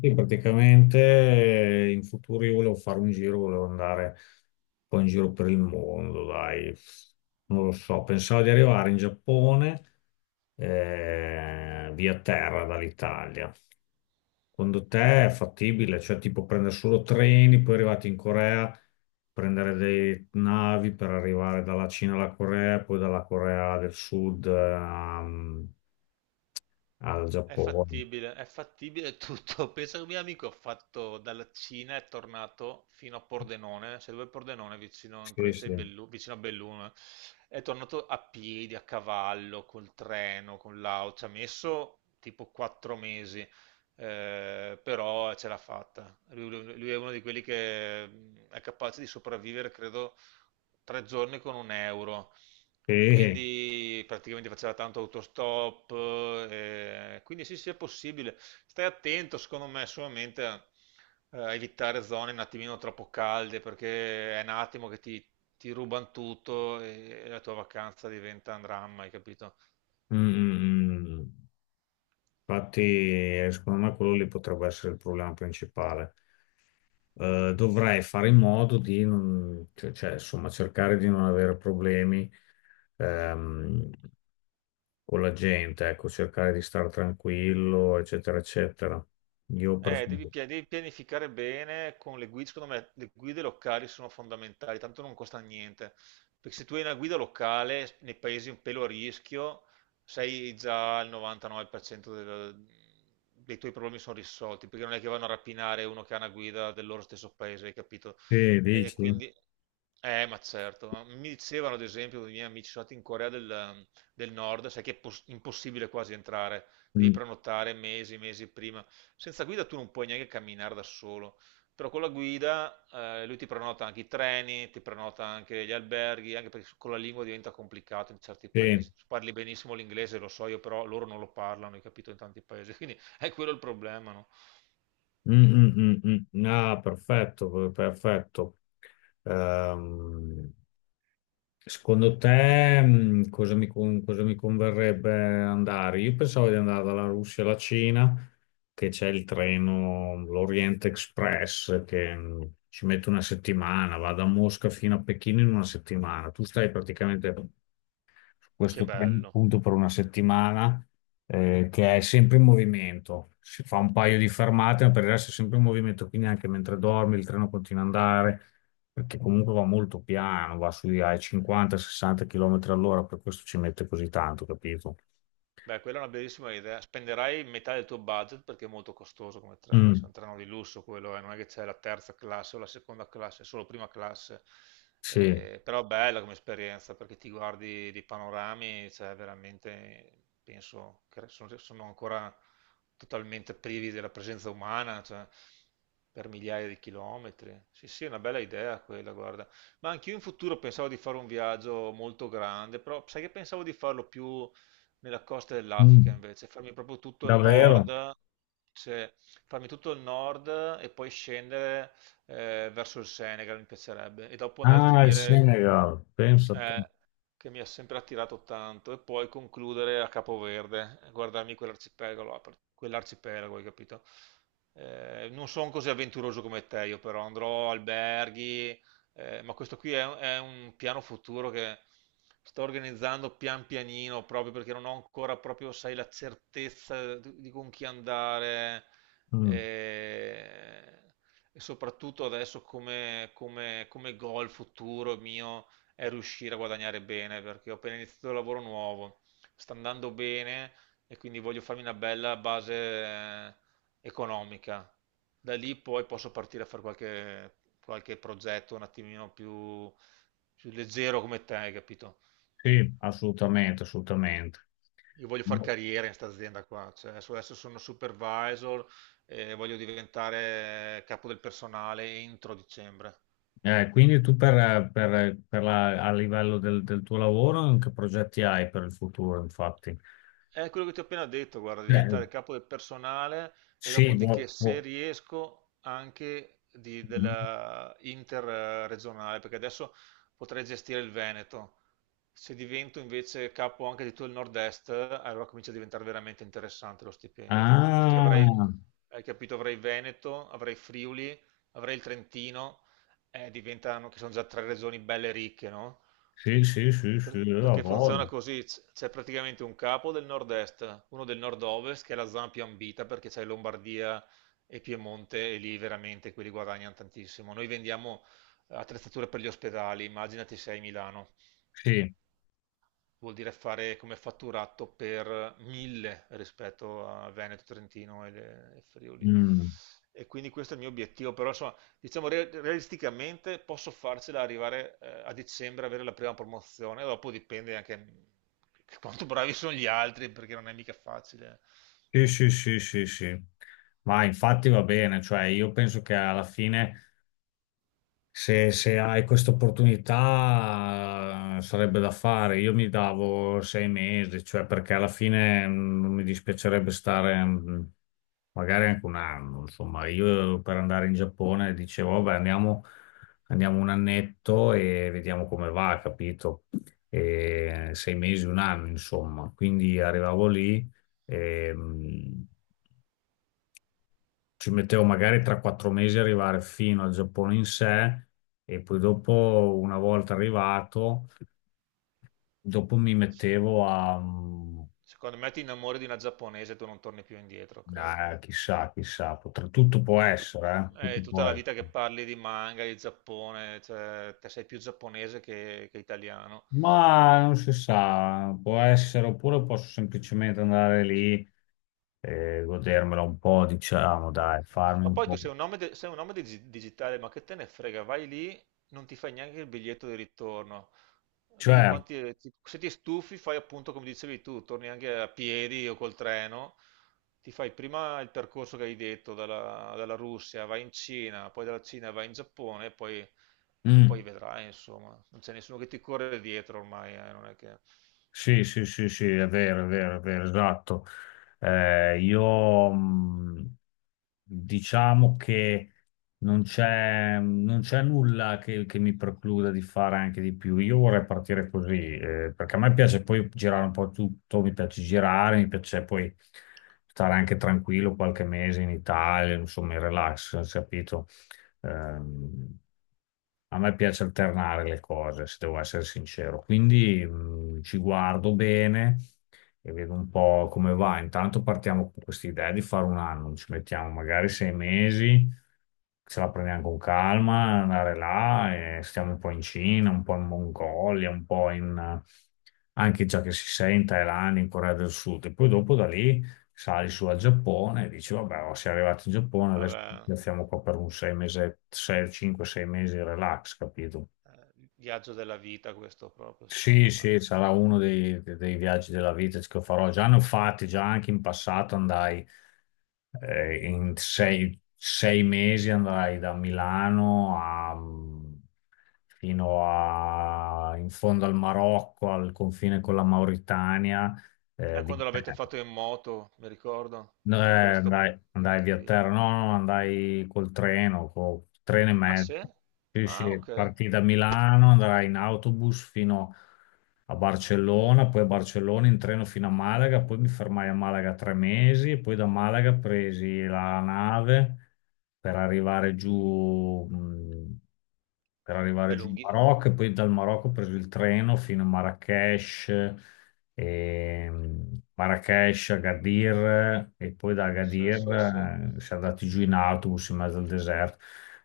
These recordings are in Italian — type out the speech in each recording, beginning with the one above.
Sì, praticamente in futuro io volevo fare un giro, volevo andare un po' in giro per il mondo, dai, non lo so, pensavo di arrivare in Giappone via terra dall'Italia. Secondo te è fattibile? Cioè tipo prendere solo treni, poi arrivati in Corea, prendere dei navi per arrivare dalla Cina alla Corea, poi dalla Corea del Sud al Giappone. È fattibile tutto. Pensa che un mio amico ha fatto dalla Cina, è tornato fino a Pordenone, cioè dove è Pordenone, vicino, in Sì, provincia sì. di Bellu- vicino a Belluno, è tornato a piedi, a cavallo, col treno, con l'auto, ci ha messo tipo quattro mesi, però ce l'ha fatta. Lui è uno di quelli che è capace di sopravvivere, credo, tre giorni con un euro. E Sì. quindi praticamente faceva tanto autostop, quindi sì, sì, è possibile. Stai attento, secondo me, solamente a a evitare zone un attimino troppo calde, perché è un attimo che ti rubano tutto e la tua vacanza diventa un dramma, hai capito? Mm, mm, mm, mm. Infatti, secondo me quello lì potrebbe essere il problema principale. Dovrei fare in modo di non, insomma, cercare di non avere problemi ehm, con la gente, ecco, cercare di stare tranquillo, eccetera, eccetera. Io preferisco. Devi pianificare bene con le guide, secondo me le guide locali sono fondamentali, tanto non costa niente, perché se tu hai una guida locale nei paesi un pelo a rischio, sei già al 99% dei tuoi problemi sono risolti, perché non è che vanno a rapinare uno che ha una guida del loro stesso paese, hai capito? Sì, E dici? quindi, ma certo, ma mi dicevano ad esempio, i miei amici sono andati in del Nord, sai che è impossibile quasi entrare. Devi Mm, prenotare mesi, mesi prima. Senza guida tu non puoi neanche camminare da solo. Però con la guida lui ti prenota anche i treni, ti prenota anche gli alberghi, anche perché con la lingua diventa complicato in certi sì. paesi. Tu parli benissimo l'inglese, lo so io, però loro non lo parlano, hai capito, in tanti paesi. Quindi è quello il problema, no? Mm, mm, mm, mm. Ah, perfetto, perfetto. Ehm, Secondo te, cosa mi converrebbe andare? Io pensavo di andare dalla Russia alla Cina, che c'è il treno, l'Orient Express, che ci mette una settimana, va da Mosca fino a Pechino in una settimana. Tu stai praticamente Che questo trend bello. appunto per una settimana che è sempre in movimento. Si fa un paio di fermate, ma per il resto è sempre in movimento, quindi anche mentre dormi il treno continua ad andare, perché comunque va molto piano, va sui ai 50-60 km all'ora, per questo ci mette così tanto, capito? Beh, quella è una bellissima idea. Spenderai metà del tuo budget perché è molto costoso come treno, Mm, cioè un treno di lusso quello, non è che c'è la terza classe o la seconda classe, è solo prima classe. sì. Però bella come esperienza perché ti guardi di panorami, cioè veramente penso che sono, sono ancora totalmente privi della presenza umana, cioè, per migliaia di chilometri. Sì, sì, è una bella idea quella, guarda. Ma anch'io in futuro pensavo di fare un viaggio molto grande, però sai che pensavo di farlo più nella costa dell'Africa Mm, invece, farmi proprio tutto il davvero? nord, cioè farmi tutto il nord e poi scendere verso il Senegal mi piacerebbe e dopo andare a Ah, il finire Senegal, pensa a te. eh, che mi ha sempre attirato tanto, e poi concludere a Capoverde, guardarmi quell'arcipelago, hai capito? Non sono così avventuroso come te, io però andrò alberghi, ma questo qui è un piano futuro che sto organizzando pian pianino, proprio perché non ho ancora proprio, sai, la certezza di con chi andare. Mm, eh, E soprattutto adesso come goal futuro mio, è riuscire a guadagnare bene, perché ho appena iniziato il lavoro nuovo, sta andando bene e quindi voglio farmi una bella base economica. Da lì poi posso partire a fare qualche progetto un attimino più leggero come te, hai capito? sì, assolutamente, assolutamente. Io voglio fare carriera in questa azienda qua, cioè, adesso sono supervisor e voglio diventare capo del personale entro dicembre. Quindi tu a livello del, del tuo lavoro, che progetti hai per il futuro, infatti? È quello che ti ho appena detto, guarda, Eh, diventare capo del personale e sì, dopodiché boh, se boh. riesco anche della interregionale, perché adesso potrei gestire il Veneto. Se divento invece capo anche di tutto il nord-est, allora comincia a diventare veramente interessante lo stipendio, perché avrei, Ah, hai capito, avrei Veneto, avrei Friuli, avrei il Trentino, diventano, che sono già tre regioni belle ricche, no? sì, sì, sì, sì, io la Perché funziona voglio. così, c'è praticamente un capo del nord-est, uno del nord-ovest che è la zona più ambita perché c'è Lombardia e Piemonte e lì veramente quelli guadagnano tantissimo. Noi vendiamo attrezzature per gli ospedali, immaginati se sei a Milano Sì. vuol dire fare come fatturato per mille rispetto a Veneto, Trentino e Friuli. Mm. E quindi questo è il mio obiettivo, però insomma, diciamo realisticamente posso farcela arrivare a dicembre, avere la prima promozione, dopo dipende anche che quanto bravi sono gli altri, perché non è mica facile. Sì, sì, sì, sì, sì. Ma infatti va bene, cioè io penso che alla fine se, se hai questa opportunità sarebbe da fare. Io mi davo 6 mesi, cioè perché alla fine mm, non mi dispiacerebbe stare mm, magari anche 1 anno. Insomma, io per andare in Giappone dicevo, vabbè, andiamo, andiamo un annetto e vediamo come va, capito? E sei mesi, 1 anno, insomma. Quindi arrivavo lì, ci mettevo magari 3-4 mesi a arrivare fino al Giappone in sé e poi dopo, una volta arrivato, dopo mi S- mettevo a mm, Secondo me ti innamori di una giapponese e tu non torni più indietro, credimi. a chissà, chissà, tutto può Eh, tut- essere, eh. Tutto è tutta può la essere. vita che parli di manga, di Giappone, cioè, te sei più giapponese che italiano. Ma non si sa, può essere, oppure posso semplicemente andare lì e godermela un po', diciamo, Ma, dai, farmi ma un poi tu po'. sei un nome, sei un nome digitale, ma che te ne frega? Vai lì, non ti fai neanche il biglietto di ritorno. Vedi Cioè, quanti... Se ti stufi, fai appunto come dicevi tu, torni anche a piedi o col treno. Ti fai prima il percorso che hai detto, dalla Russia, vai in Cina, poi dalla Cina vai in Giappone, e mm. poi vedrai, insomma. Non c'è nessuno che ti corre dietro ormai, non è che... Sì, sì, sì, sì, è vero, è vero, è vero, esatto. Io diciamo che non c'è nulla che mi precluda di fare anche di più. Io vorrei partire così, perché a me piace poi girare un po' tutto, mi piace girare, mi piace poi stare anche tranquillo qualche mese in Italia, insomma, in relax, capito? Ehm, a me piace alternare le cose, se devo essere sincero. Quindi ci guardo bene e vedo un po' come va. Intanto partiamo con questa idea di fare un anno, ci mettiamo magari 6 mesi, ce la prendiamo con calma, andare là, e stiamo un po' in Cina, un po' in Mongolia, un po' in, anche già che si sente in Thailandia, in Corea del Sud. E poi dopo da lì sali su al Giappone e dici, vabbè, oh, siamo arrivati in Giappone, adesso ci Vabbè, piazziamo qua per un 6 mesi, sei, cinque, sei mesi, relax, capito? Il viaggio della vita questo proprio, secondo Sì, me. sì, sarà uno dei, dei viaggi della vita che farò. Già ne ho fatti, già anche in passato andai in sei mesi andai da Milano mm, fino a, in fondo al Marocco, al confine con la Mauritania, eh, vi- Quando l'avete fatto in moto, mi ricordo. no, Quella è stata andai via terra, incredibile. no, no, andai col treno e Ah, mezzo. sì? Sì, Ah, sì, ok. partì da Milano, andrai in autobus fino a Barcellona, poi a Barcellona in treno fino a Malaga, poi mi fermai a Malaga 3 mesi, e poi da Malaga presi la nave per arrivare giù, mh, per arrivare Beh, giù in lunghi. Marocco e poi dal Marocco ho preso il treno fino a Marrakech e Marrakesh, Agadir e poi da Sì, Agadir sì, sì. Si è andati giù in autobus in mezzo al deserto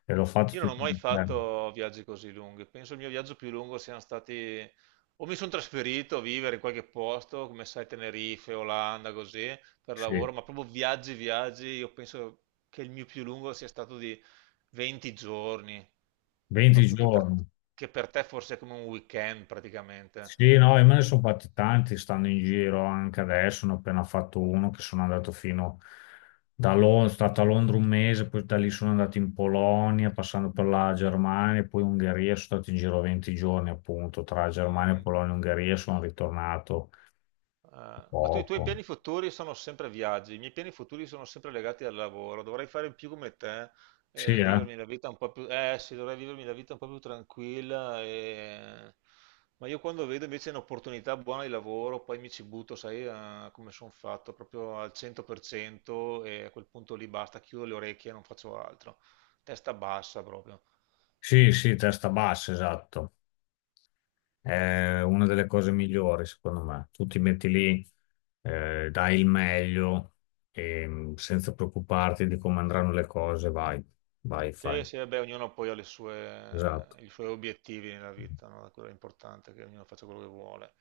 e l'ho fatto Io non ho tutto mai l'inverno. fatto viaggi così lunghi. Penso il mio viaggio più lungo siano stati... O mi sono trasferito a vivere in qualche posto, come sai, Tenerife, Olanda, così, per Sì, lavoro, ma proprio viaggi, io penso che il mio più lungo sia stato di 20 giorni, 20 proprio giorni. che per te forse è come un weekend praticamente. Sì, no, e me ne sono fatti tanti, stanno in giro anche adesso, ne ho appena fatto uno che sono andato fino da Londra, stato a Londra 1 mese, poi da lì sono andato in Polonia, passando per la Germania, poi Ungheria, sono stato in giro 20 giorni appunto, tra Germania, Mm. Polonia e Ungheria sono ritornato Ah, ma tu i tuoi poco. piani futuri sono sempre viaggi, i miei piani futuri sono sempre legati al lavoro. Dovrei fare più come te, Sì, eh. vivermi la vita un po' più, eh sì, dovrei vivermi la vita un po' più tranquilla. Ma io quando vedo invece un'opportunità buona di lavoro, poi mi ci butto, sai, come sono fatto, proprio al 100% e a quel punto lì basta, chiudo le orecchie e non faccio altro. Testa bassa proprio. Sì, sì, testa bassa, esatto. È una delle cose migliori, secondo me. Tu ti metti lì, dai il meglio, e, senza preoccuparti di come andranno le cose, vai, vai, fai. Sì, sì, vabbè, ognuno poi ha Esatto. i suoi obiettivi nella vita, no? Quello è importante, che ognuno faccia quello che vuole.